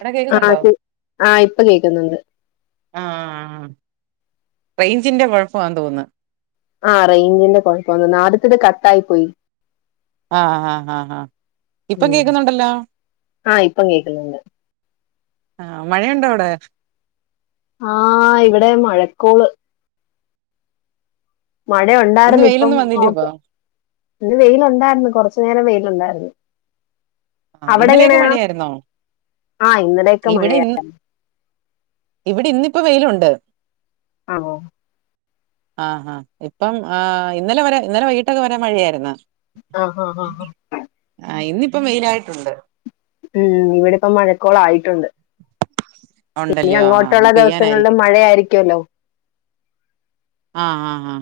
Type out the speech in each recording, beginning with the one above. എടാ കേക്കുന്നുണ്ടോ ആഹ് ആഹ് ഇപ്പ കേക്ക്ന്ന്ണ്ട് ആഹ് റേഞ്ചിന്റെ കുഴപ്പാന്ന് തോന്നുന്ന് ആ റേഞ്ച്ന്റെ കുഴപ്പംന്ന ആദ്യത്തന്നെ കട്ട ആയി പോയി ആഹ് ആഹ് ആഹ് ഹാ ഇപ്പം ഉം. കേക്കുന്നുണ്ടല്ലോ ആ ഇപ്പം കേൾക്കുന്നുണ്ട് മഴയുണ്ട വിടെ ആഹ് ഇവിടെ മഴക്കോള് ഇന്ന് മഴയുണ്ടായിരുന്നു ഇപ്പം വെയിലൊന്നും വന്നില്ല ഇപ്പൊ നോക്ക ഇന്ന് വെയിലുണ്ടായിരുന്നു കൊറച്ചുനരം വെയിലുണ്ടായിരുന്നു ആഹ് ഇന്നലെയൊക്കെ അവടെങ്ങനെയാ മഴയായിരുന്നോ ആഹ് ഇന്നലൊക്കെ ഇവിടെ മഴയ ഇന്ന് ഇവിടെ ഇന്നിപ്പ വെയിലുണ്ട് ആണോ ആഹാ ഇപ്പം ആഹ് ഇന്നലെ വരെ ഇന്നലെ വൈകിട്ടൊക്കെ വരെ മഴിയായിരുന്ന ആഹ് ആഹ് ആഹ് ആഹ് ആഹ് ഇന്നിപ്പ മെയിൻ ആയിട്ടുണ്ട് ഉം ഇവിടെ ഇപ്പം മഴക്കോള ആയിട്ടുണ്ട് ഇനി ഉണ്ടല്ലോ അങ്ങോട്ടുള്ള ആഹ് ദിവസങ്ങളിലും പെയ്യാനായിരിക്കും മഴയായിരിക്കുമല്ലോ ആഹ് ആഹ് ആഹ്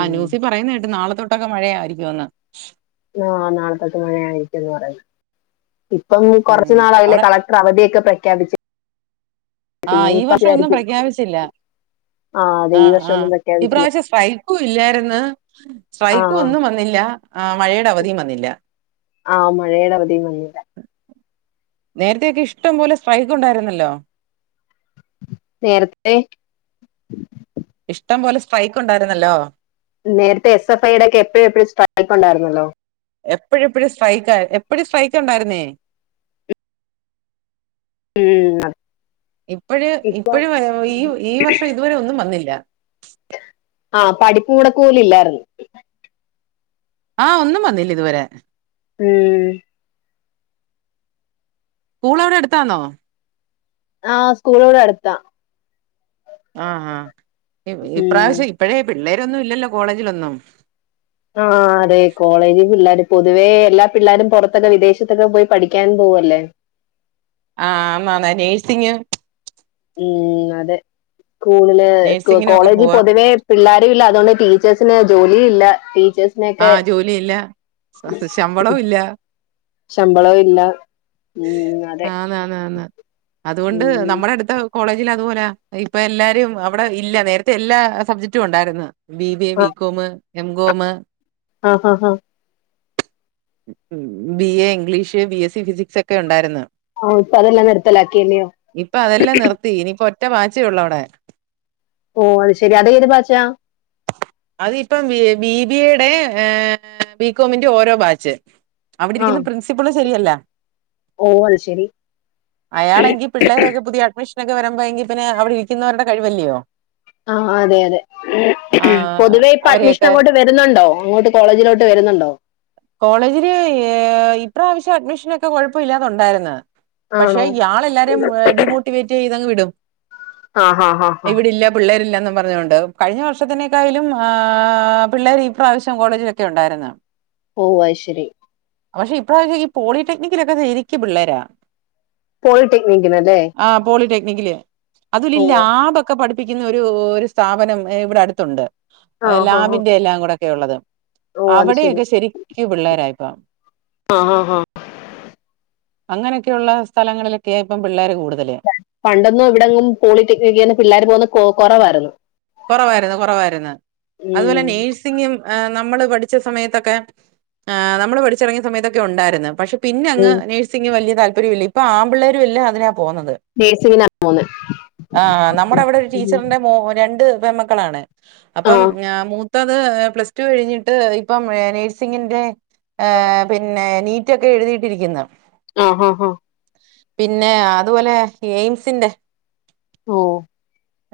ആ ന്യൂസി പറയുന്ന കേട്ട് നാളെ തൊട്ടൊക്കെ മഴയയിരിക്കുംന്ന് ആഹ് നാളത്തക്കെ മഴയായിരിക്കന്ന് പറയുന്നത് ഇപ്പം കൊറച്ച ഉം നാൾ അാവല അവിടെ കള ട്ടര് അവധിയൊക്കെ പ്രഖ്യാപി ആഹ് ഈ വർഷം ഒന്നും വിചാരിക്കും പ്രഖ്യാപിച്ചില്ല ആ അതെ ഈ ആഹ് വർഷം ആഹ് ഒന്നും പ്രഖ്യാപിച്ചില്ല ഇപ്രാവശ്യം സ്ട്രൈ ഇല്ലായിരുന്നു ആ സ്ട്രൈക്കും ആ ഒന്നും വന്നില്ല ആഹ് മഴയുടെ അവധിയും വന്നില്ല ആഹ് മഴയുടെ അവധി വന്നില്ല നേരത്തെയൊക്കെ ഇഷ്ടം പോലെ സ്ട്രൈക്ക് ഉണ്ടായിരുന്നല്ലോ നേരത്തെ ഇഷ്ടം പോല സ്ട്രൈക്ക് ഉണ്ടായിരുന്നല്ലോ നേരത്തെ എസ് എഫ് ഐയുടെ ഒക്കെ എപ്പോഴും എപ്പോഴും സ്ട്രൈക്ക് ഉണ്ടായിരുന്നല്ലോ എപ്പഴു എപ്പഴ് സ്ട്രൈക്ക് എപ്പഴ സ്ട്രൈക്ക് ഉണ്ടായിരുന്നേ ഉം ഇപ്പഴ് ഇപ്പൊ ഇപ്പഴും ഈ ഈ വർഷം ഇതുവരെ ഒന്നും വന്നില്ല ആഹ് പഠിപ്പ് മുടക്ക് പോലും ഇല്ലായിരുന്നു ആഹ് ഒന്നും വന്നില്ല ഇതുവരെ ഉം സ്കൂൾ അവിടെ അടുത്താന്നോ ആഹ് സ്കൂള് വടെ അട്ത്ത ആഹ് ആഹ് ഉം, ഇപ്രാവശ്യം ഇപ്പഴേ പിള്ളേരൊന്നും ഇല്ലല്ലോ കോളേജിലൊന്നും ആഹ് ഹാ അതെ കോളേജ് പിള്ളേർ പൊതുവേ എല്ലാ പിള്ളോരും പുറത്തൊക്കെ വിദേശത്തൊക്കെ പോയി പഠിക്കാൻ പോവല്ലേ ആഹ് ആന്നാ നേഴ്സിങ് ഉം അതെ സ്കൂളില് നേഴ്സിങ്ങിനൊക്കെ കോളേജ് പോവാ പൊതുവേ പിള്ളോരും ഇല്ല അതുകൊണ്ട് ടീച്ചേഴ്സിന് ജോലി ഇല്ല ടീച്ചേഴസ് ആഹ് ജോലിയില്ല ശമ്പളവും ഇല്ല ശമ്പളവും ഇല്ല ഉം, അതെ ആന്നന്ന അതുകൊണ്ട് ഉം, നമ്മുടെ അടുത്ത കോളേജിൽ അതുപോലെ ഇപ്പൊ എല്ലാരും അവിടെ ഇല്ല നേരത്തെ എല്ലാ സബ്ജക്ടും ഉണ്ടാര്ന്ന് ബി ബിഎ ബികോമ് എംകോമ് ആഹ് ആഹ് ആഹ് ഉ B A English B S C physics ഒക്കെ ഉണ്ടായിരുന്നു ആഹ് ഇപ്പൊ അതെല്ലാം നിർത്തലാ ക്കിയില്ലിയോ ഇനിയിപ്പൊ ഒറ്റ മാച്ചേ ഒള്ളൂ അവിടെ ഓ അത് ശെരി അത് ഏത് ബാച്ചാ അതിപ്പം ബിബി എ ടെ ബികോമിന്റെ ഓരോ ബാച്ച് ച് അവിടെ ആ ഇരിക്ന്ന പ്രിൻസിപ്പള് സെരിയല്ല ഓ അത് ശരി അയാളെങ്കി പിള്ളേരൊക്കെ പുതിയ അഡ്മിഷ ക്കെ വരുമ്പോ എങ്കി പിന്നെ അവിടി രിക്കുന്നരുടെ കഴിവല്യോ ആഹ് അതെ അതെ ആഹ് പൊതുവെ ഇപ്പൊ അഡ്മിഷൻ അവരെയൊക്കെ അങ്ങോട്ട് വരുന്നുണ്ടോ അങ്ങോട്ട് കോളേജിലോട്ട് വരുന്നുണ്ടോ കോളേജില് ഇപ്രാവശ്യം അഡ്മിഷനൊ ക്കെ കൊഴപ്പല്ലാതെ ഉണ്ടായിര്ന്ന് പക്ഷെ ആണോ ഇയാളെല്ലാരേം ഡീമോട്ടിവേറ്റീ തങ് വിടും. ആ ഹാ ഹാ ഹാ എവിടില്ലം പിള്ളേരില്ലെന്നും പറഞ്ഞുകൊണ്ട് കഴിഞ്ഞ വർഷത്തിനേക്കായിലും ആ പിള്ളേര് ഇപ്രാവശ്യം കോളേജിലൊക്കെ ഉണ്ടായിര്ന്ന് ഓഹ് അത് ശരി പക്ഷെ ഇപ്രാവശ് ഈ പോളിടെക്നിക്കിലൊക്കെ രിക്ക് പിള്ളേരാ പോളിടെക്നികിനല്ലേ ആ പോളിടെക്നിക്കില്. അദുലില്ലാബ ക്കെ പഠിപ്പിക്കുന്ന ഒരു ഒരു സ്ഥാപനം ഇവിടെ അടുത്തുണ്ട്. ആ ഹാ ഹാ ലാബിന്റെ എല്ലാം കൂടെക്കെ ഉള്ളത് ഓ അത് ശരി അവിടെയൊക്കെ ശരിക്കു പിള്ളേരാ ഇപ്പം ആ ആ ഹാ അങ്ങനെയൊക്കെള്ള സ്ഥലങ്ങളിലൊക്കെ ഇപ്പം പിള്ളേര് കൂടുതല് പണ്ടൊന്നും ഇവിടെങ്ങും പോളിടെക്നിക്ക്ന്ന് പിള്ളേർ പോകുന്ന കൊ കൊറവായിരുന്നു കൊറവായിരുന്നു കൊറവായിരുന്നു അതുപോലെ ഉം നഴ്സ് സിങ്ങും നമ്മള് പഠിച്ച സമയത്തൊക്കെ നമ്മള് പഠിച്ചിറങ്ങിയ സമയത്തൊക്കെ ഉണ്ടായിര്ന്ന് പക്ഷെ പിന്നെ അങ്ങ് ഉം നഴ്സിങ് വലിയ താല്പര്യല്ല. ഇപ്പൊ ആമ്പിള്ളേരു ല്ലാം അതിനാ പോകുന്നത് നേഴ്സിങ്ങിനാ പോകുന്നത് ആ നമ്മുടെ അവിടെ ഒരു ഉം. ടീച്ചറിന്റെ മോ പെമ്മക്കളാണ് ആ അപ്പം ഏ മൂ ത്തത് പ്ലസ് ടു കഴിഞ്ഞിട്ട് ഇപ്പം നേഴ്സിങ്ങിന്റെ ഏ പിന്നെ നീറ്റൊക്കെ എഴുതിയിട്ടിരിക്കുന്നു ആഹ ഹഹ പിന്നെ അതുപോലെ എയിംസിന്റെ ഓ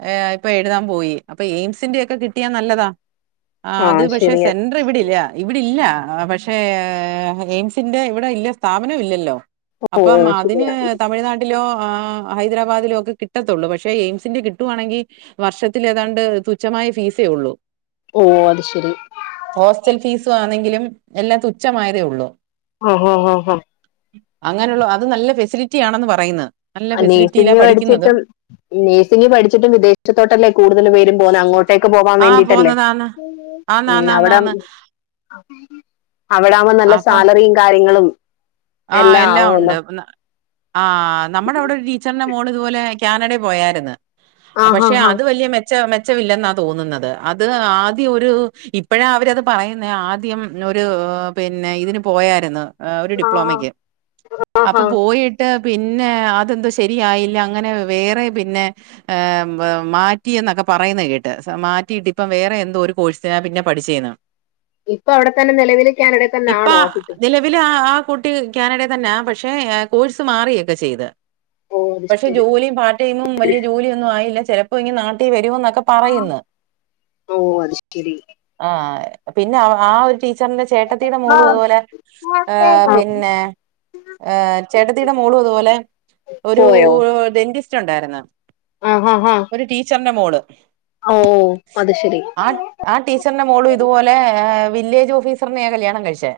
ഏ് ഇപ്പൊ എഴുതാൻ പോയി. അപ്പൊ എയിംസിന്റെക്കെ കിട്ടിയാ നല്ലതാ ആ അത് പക്ഷെ സെൻ ഇവിടില്ല ഇവിടില്ല പക്ഷേ എയിംസിന്റെ ഇവിടെ ഇല്ല സ്ഥാപനവും ഇല്ലല്ലോ ഓ അപ്പം ഓ അതിന് ശരിയാ തമിഴ്നാട്ടിലോ ആഹ് ഹൈദരാബാദിലോക്കെ കിട്ടത്തുള്ളൂ പക്ഷെ എയിംസിന്റെ കിട്ടുവാണെങ്കിൽ വർഷത്തിലതാണ്ട് തുച്ഛമായ ഫീസേ ഉള്ളൂ ഓ അത് ശെരി ഹോസ്റ്റൽ ഫീസും ആണെങ്കിലും എല്ലാം തുച്ഛമായതേ ഉള്ളൂ [unintelligible] അങ്ങനെയുള്ള അത് നല്ല ഫെസിലിറ്റി ആണെന്ന് പറയുന്നത് നല്ല ആഹ് ഫെസിലിറ്റിയിലാ നഴ്സിംഗി പഠിക്കുന്നതും പഠിച്ചിട്ടും നഴ്സി പഠിച്ചിട്ടും വിദേശത്തോട്ടല്ലേ കൂടുതൽേ അങ്ങോട്ടേക്ക് പോവാൻ ആ വേണ്ടിട്ടല്ലേ പോകുന്നതാന്ന് മ് അവിടം ആന്നാന്നാന്നാന്ന് അവിടാവുമ്പോ നല്ല സാലറിയും കാര്യങ്ങളും ആഹ് എല്ലാം എല്ലാ ആവുമല്ലോ ഉണ്ട് ന ആഹ് നമ്മുടെ അവിടെ ഒരു ടീച്ചറിന്റെ മോള് ഇതുപോലെ കാനഡയിൽ പോയായിരുന്നു ആഹാ പക്ഷെ ഹാ അത് വലിയ മെ ച്ച മെച്ചമില്ലെന്നാ തോന്നുന്നത് അത് ആദ്യം ഒരു ഇപ്പഴാ അവരത് പറയുന്ന ആദ്യം ന്നൊരു പിന്നെ ഇതിന് പോയാരുന്നു ഒരു ആ ഡിപ്ലോമക്ക് ആ അപ്പൊ ഹാ പോയി ട്ട് പിന്നെ അതെന്തോ ശരിയായില്ല അങ്ങനെ വേറെ പിന്നെ മാറ്റിയ എന്നൊക്കെ പറയുന്നത് കേട്ട് മാറ്റിയിട്ടി ഇപ്പം വേറെ എന്തോ ഒരു കോഴ്സിനാ പിന്നെ പഠിചേന്ന് [inaudible] ഇപ്പൊ അവിടെ തന്നെ നിലവിലേ കാനഡ തന്നെ ആണോ ഓഫീസ് ങ്കിലു ആഹ് ആഹ് കുട്ടി കാനഡ തന്നെ പക്ഷെ കോഴ്സ് മാറിയൊക്കെ ചെയ്ത് ഓ അത് പക്ഷെ ശരി ജോലിയും പാർട്ട് ടൈമും വലിയ ജോലി ഒന്നും ആയില്ല ചെലപ്പോ ഇനി നാട്ടിൽ വരമ ന്നൊക്കെ പറയുന്നു ഓ അത് ശരി ആഹ് പിന്ന ആഹ് ഒരു ടീച്ചറിന്റെ ചേട്ടത്തിയുടെ മോളും അതുപോലെ ആഹ് ആ, പിന്നെ ആഹ് ചേടതിയുടെ മോളും അതുപോലെ ഒരു പോയോ ഡൻ റ്റുണ്ടായിരുന്നു ആ ഹാ ഹാ ഒരു ടീച്ചറിന്റെ മോള് ഓ അത് ശരി ആഹ് ആഹ് ടീച്ചറിന്റെ മോളും ഇതുപോലെ വില്ലേജ് ഓഫീസറിനെയാ കല്യാണം കഴിച്ചേ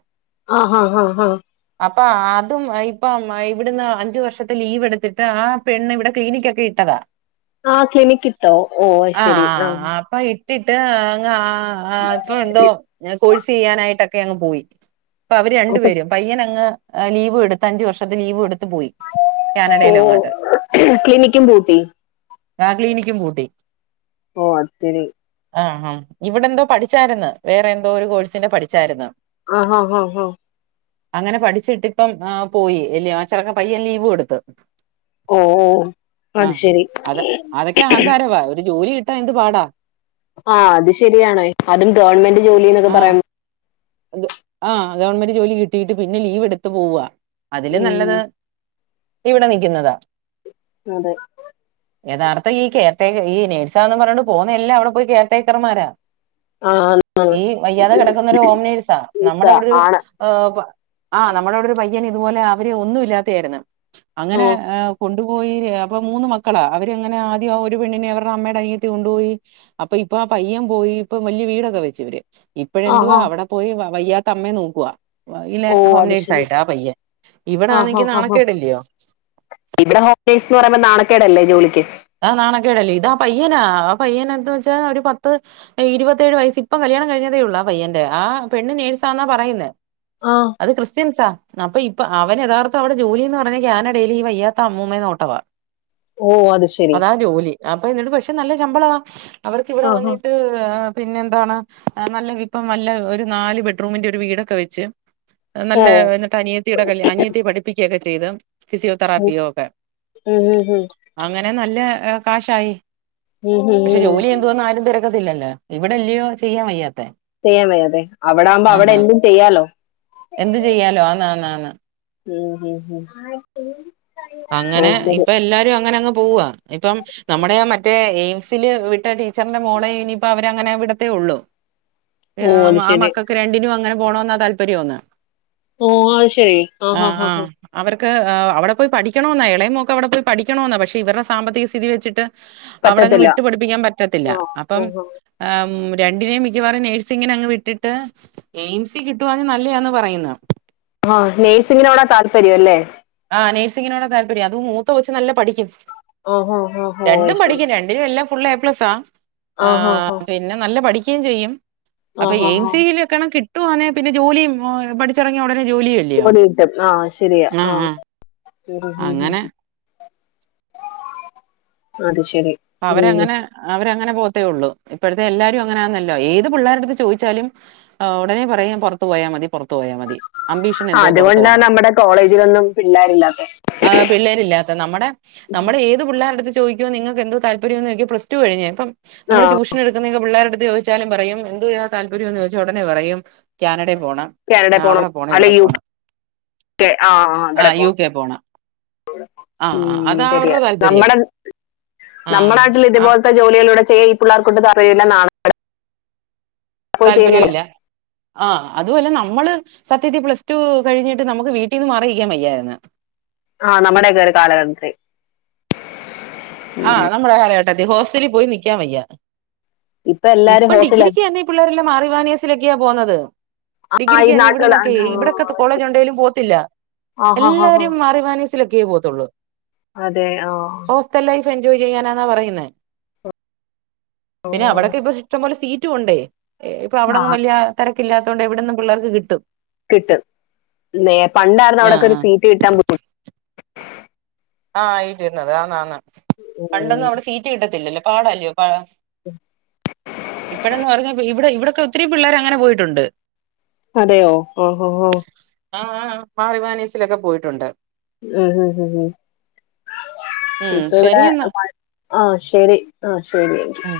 ആഹ് ആഹ് ആഹ് അപ്പൊ ആതും ഇപ്പം ഇവിടുന്ന് അഞ്ചു വർഷത്തെ ലീവ് എടുത്തിട്ട് ആ പെണ്ണ് ഇവിടെ ക്ലിനിക്ക ഒക്കെ ഇ ത്തക ആ ക്ലിനിക്കിട്ടോ ഓ ശെരി ആഹ് പ്പൊ ഇട്ടിട്ട് അങ്ങ് ആഹ് ഇപ്പൊ എന്തോ കോഴ്സ് ചെയ്യാനായിട്ടൊക്കെ അങ്ങ് പോയി പ്പൊ അവര് രണ്ടു അപ്പൊ പേരും പയ്യൻ അങ്ങ് ലീവ് എടുത്ത് അഞ്ചുവർഷത്തെ ലീവ് എടുത്ത പോയി കാനഡയിലും അങ്ങോട്ട് ക്ലിനിക്കും പൂട്ടി ആഹ് ക്ലിനിക്കും പൂട്ടി ഓ അത് ശരി ആഹ് ആഹ് ഇവിടെ എന്തോ പഠിച്ചായിരുന്നു വേറെ എന്തോ ഒരു കോഴ്സിന്റെ പഠിച്ചാരുന്നു ആഹ് ആഹ് ആഹ് അങ്ങനെ പഠിച്ചിട്ടിപ്പം ആഹ് പോയി ഇല്ല അച്ചറക്കെ പയ്യൻ ലീവ് എടുത്ത് ഓ ഓ അത് ആഹ് ശരി അത അതൊക്കെ അഹങ്കാരവാ ഒരു ജോലി കിട്ടാനെന്ത് പാടാ ആഹ് അത് ശരിയാണേ അതും ഗവൺമെന്റ് ജോലിന്നൊക്കെ പറ ആഹ് ആഹ് ഗവൺമെന്റ് ജോലി കിട്ടിട്ട് പിന്നെ ലീവ് എടുത്ത് പോവാ അതില് നല്ലത് ഉം ഇവിടെ നിൽക്കുന്നതാ അതെ [inaudible] യഥാർത്ഥ ഈ കെയർട ഈ നേഴ്സാന്ന് പറഞ്ഞോണ്ട് പോവുന്ന എല്ലാം അവിടെ പോയി കെയർടേക്കർമാരാ ആഹ് ഈ വയ്യാതെ കിടക്കുന്ന ഒരു ഹോംനേഴ്സാ നമ്മുടെ അവിടെ ഒരു ആണ് ആഹ് നമ്മടെവിടൊ ഒരു പയ്യൻ ഇതുപോലെ അവര് ഒന്നു ഇല്ലാത്തായിരുന്നു അങ്ങനെ ആഹ് കൊണ്ടുപോയി അപ്പൊ മൂന്ന് മക്കളാ അവരങ്ങനെ ആദ്യം ആ ഒരു പെണ്ണിനെ അവരുടെ അമ്മയുടെ അനിയത്തി കൊണ്ടുപോയി അപ്പൊ ഇപ്പൊ ആ പയ്യൻ പോയി ഇപ്പൊ വല്ല്യ വീടൊക്കെ വെച്ചിവര്. ആഹ് ഇപ്പഴെന്തുവാ ആഹ് അവട പോയി വയ്യാത്തമ്മയേ ന്നോക്കുവാ. വഇലെ ഓ അത് ശരി ഹോംനേഴ്സായിട്ട് ആ പയ്യൻ ആഹ് ഇവടാണെങ്കി ആഹ് ന്നാണക്കേടല്ലയോ? നേഴ്സ്ന്ന് പറയുമ്പോ ന്നാണക്കേടല്ലേ ജോലിക്ക്. ആഹ് നാണക്കേടല്ലേ ഇതാ പയ്യനാ ആ പയ്യന എന്തന്ന് വെച്ചാ ഒരു പത്ത് ഏ ഇരുവത്തേഴ് വയസിപ്പ കല്യാണം കഴിഞ്ഞതേയുള്ളൂ ആ പയ്യന്റെ ആ പെണ്ണ് നേഴ്സാന്നാ പറയുന്നെ ആഹ് അത് ക്രിസ്ത്യൻസ ന്നപ്പഇപ്പ അവന് എഥാർത്ഥ അവ്ടെ ജോലിന്ന് പറഞ്ഞ കാനടെയില് ഈവയ്യാത്ത അമ്മുമേ ന്നോട്ടവാ. ഓ അത് ശെ- അതാ ജോലി അപ്പ എന്നിട്ട് പക്ഷെ നല്ല ശമ്പളമാ അവർക്കിവിടെ ആഹ് ആഹ് വന്നിട്ട് പിന്നെ എന്താണ് നല്ല വിപ്പം നല്ല ഒരു നാല് ബെഡ്റൂമിന്റെ ഒരു വീടൊക്കെ വെച്ച് ഓ ന്നല്ലേ എന്നിട്ട് അനിയത്തിയുടെ കൽ അനിയത്തിയെ പഠിപ്പിക്കൊക്കെ ചെയ്ത് ഉം ഫിസിയോതെറാപ്പിയോ ഒക്കെ. ഉം ഉ ഹിം പിനെ ന്നല്ലേ ഏ കാശായി ഉം ഉം പക്ഷെ ഉം. ജോലി എന്തുവാന്ന് ആരും തെരക്കത്തില്ലല്ലാ. ഇവ്ടെല്ലയോ ചെയ്യാൻ വയ്യാത്തേ- ചെയ്യാൻവയ്യാതെ അവടാമ്പോ അവടെന്തും ചെയ്യാലോ. എന്ത് ചെയ്യാലോ ആന്നാ ആന്നാ ആന്ന് [unintelligible] ഉം അങ്ങനെ ഇപ്പ എല്ലാരും അങ്ങനങ്ങ് പൂവാ. ഇപ്പം ന്നമ്മടെ ആ മറ്റേ എയിംസില് വിട്ട ട്ടീച്ചർന്റെ മോളെ ഇനിപ്പ അവൻ ഇവരങ്ങനെ വിടത്തേ ഒള്ളു രാ അത് ആ ശരി മക്കക്ക് രണ്ടിനും അങ്ങന പോണോന്നാ താല്പര്യോന്ന്. ഓ അയ് ശെരി ആ ഹാ ഹാ ആഹ് അവർക്ക് ഏ അവ്ടപോയ്‌ പഠിക്കണോ ന്നാ എളയമോക്ക്‌ അവ്ടപോയ് പഠിക്കണോന്നാ പശെ ഇവര്ടെ സാമ്പത്തിക സ്ഥിതി വെച്ച്ട്ട് അവ്ടങ്ങ് പറ്റത്തില്ല വിട്ട് പടിപ്പിക്കാൻ പറ്റത്തില്ല ആഹ് അപ്പം- ആഹ് ഏമ് രണ്ടിനേം മിക്കവാറും നേഴ്സിങ്ങിനങ്ങ് വിട്ട്ട്ട്. എയിംസി കിട്ടുവാനും ന്നല്ലയാന്ന് പറയുന്ന- ആഹ നഴ്സിങ്ങിനോടാ താല്പര്യം ല്ലേ? ആ നഴ്സിങ്ങിനോടാ താല്പര്യം അതും മൂത്തകൊച്ച് ന്നല്ലം പഠിക്കും ഓ ഓ ഓ ഓ അത് രണ്ടും ശരി പഠിക്കും രണ്ട്- എടി എല്ലാം ഫുള്ള് എ പ്ലസ് ആ ആഹ് ആഹ് പിനെ ന്നല്ല പഠിക്കേം ചെയ്യും. അപ്പ ആഹ് എയിം ആഹ് ആഹ് സിവിലൊക്കെണെ കിട്ടുവാന്നേ പിനെ ജോലിയും ഓ പഠിച്ചിറങ്ങിയ ഉടനെ ജോലിയൊല്ലേ. പണികിട്ടും ആഹ് ശെരിയാ ആഹ്. അങ്ങനെ അത് ശെരി. അവരങ്ങനെ അവരങ്ങന പോവത്തേഒള്ളു ഇപ്പഴ്ത്തെ എല്ലാരും അങ്ങനെയാന്നല്ലോ ഏത് പിള്ളേര്ട്ത്ത് ചോയ്ച്ചാലും. ആഹ് ഉടനെ പറയും പൊറത്തു പോയാ മതി പൊറത്തു പോയാ മതി. അംബീഷൻ ആഹ് എന്തുവോ പൊറത്തു അതുകൊണ്ടാ പോണം നമ്മുടെ കോളേജിലൊന്നും പിള്ളേരില്ലാത്തെ ആഹ് പിള്ളേരില്ലാത്ത ന്നമ്മടെ. ന്നമ്മടെ ഏത് പിള്ളേരെട്ത്ത് ചോയ്ക്കോ നിങ്ങക്കെന്തോ താല്പര്യംന്ന് ന്നോയ്ക്കും പ്ലസ് റ്റു കഴിഞ് പ്പം നമ്മള് ആഹ് റ്റുഷനെട് ന്നി ക്കുന്നൊക്കെ പിള്ളേരെട്ത്ത് ചോയ്ച്ചാലും പറയും എന്തുചെയ്യാനാ താല്പര്യം ന്നോയ്ച്ച ഉടനെ പറയും കാനടേ പോണം. ക്യാനടേ ആഹ് പോണം അവിടെ ഇവിടെ അല്ലെങ്കി യു പോണം കെ ആഹ് ആഹ് അക്കടെ പോണം. ആഹ് ആഹ് മ്മ് അതാ ശെരിയാ അവരുടെ താല്പര്യം ന്നമ്മടെ ആഹ് ന്നമ്മളായ്ട്ട്ള്ള ആഹ് ഇത്പോൽത്തെ- ജോലിയിലൂടെ ചെയ്യ ഈ പിള്ളേർ കൊണ്ട് തറയുല്ലാ ന്നാണക്കേടാ താല്പര്യോം ഇല്ല. ആഹ് അതുഅല്ല ന്നമ്മള് സത്യത്തി പ്ലസ് ടു കഴിഞ്ഞിട്ട് ന്നമ്ക്ക് വീട്ടീന്ന് മാറിയിക്കൻവയ്യായ്ര്ന്ന്. ആഹ് നമ്മുടെയൊക്കെ ഒരു കാലഘട്ട് ത്തി- ആഹ് ന്നമ്മടെ കാലഘട്ടത്തി ഹോസ്റ്റലി പോയി ന്നിക്കാൻ വയ്യ. ഇപ്പൊ എല്ലാരും ഇപ്പം ഹോസ്റ്റല ഡിഗ്രിക്ക്‌ എനെ ഈ പിള്ളേരെല്ലാം മാറി വാനിയസിലൊക്കെയാ പോന്നത്. ആഹ് ഈ ഡിഗ്രിക്കെനെ നാട്ടിലുള്ള ഇവിട്ന്നൊക്കെ ഇവിടൊക്കെത്തെ കോളേജുണ്ടെലും പോവത്തില്ല ആഹ് ആഹ് ആഹ് എല്ലാരും മാറി മാനിസ് സിലൊക്കെ പോത്തുള്ളൂ. അതെ ആഹ് ത്തൻ ലൈഫ് എൻജോയ് ചെയ്യാനാന്നാ പറയുന്നേ പിനെ അവടെക്കെ ഇപ്പോ ഇഷ്ടംപോലെ സീറ്റ്- റ്റുംണ്ടേ ഇപ്പ അവടെങ്ങും ആഹ് വെൽയ തെരക്കില്ലാതോണ്ട് എവിടന്നും പിള്ളേർക്ക് കിട്ടും. കിട്ടും നേ പണ്ടാരുന്നു ആഹ് അവിടൊക്കൊരു ആഹ് സീറ്റ് കിട്ടാൻ ബു ആഹ് ആയിര്ന്ന് അതാന്നാന്ന് ഉം പണ്ടൊന്നും അവിടെ സീറ്റ് കിട്ടത്തില്ലല്ലോ പാടല്ലോ പ ഇപ്പഴന്ന് പറഞ്ഞ ഇവിടെ ഇവിടൊക്കെ ഒത്തിരീം പിള്ളേരങ്ങനെ പോയിട്ടുണ്ട് അതെയോ ഓഹോഹോ ആഹ് ആഹ് ആഹ് മാർ ഇവാനീസിലൊക്കെ പോയിട്ടുണ്ട് ഹാ ഹാ ഹാ ഉം ഇപ്പവ്ടെ ശരിയെന്നാ [unintelligible] ആഹ് ശെരി ആഹ് ശരിയങ്കി ഉം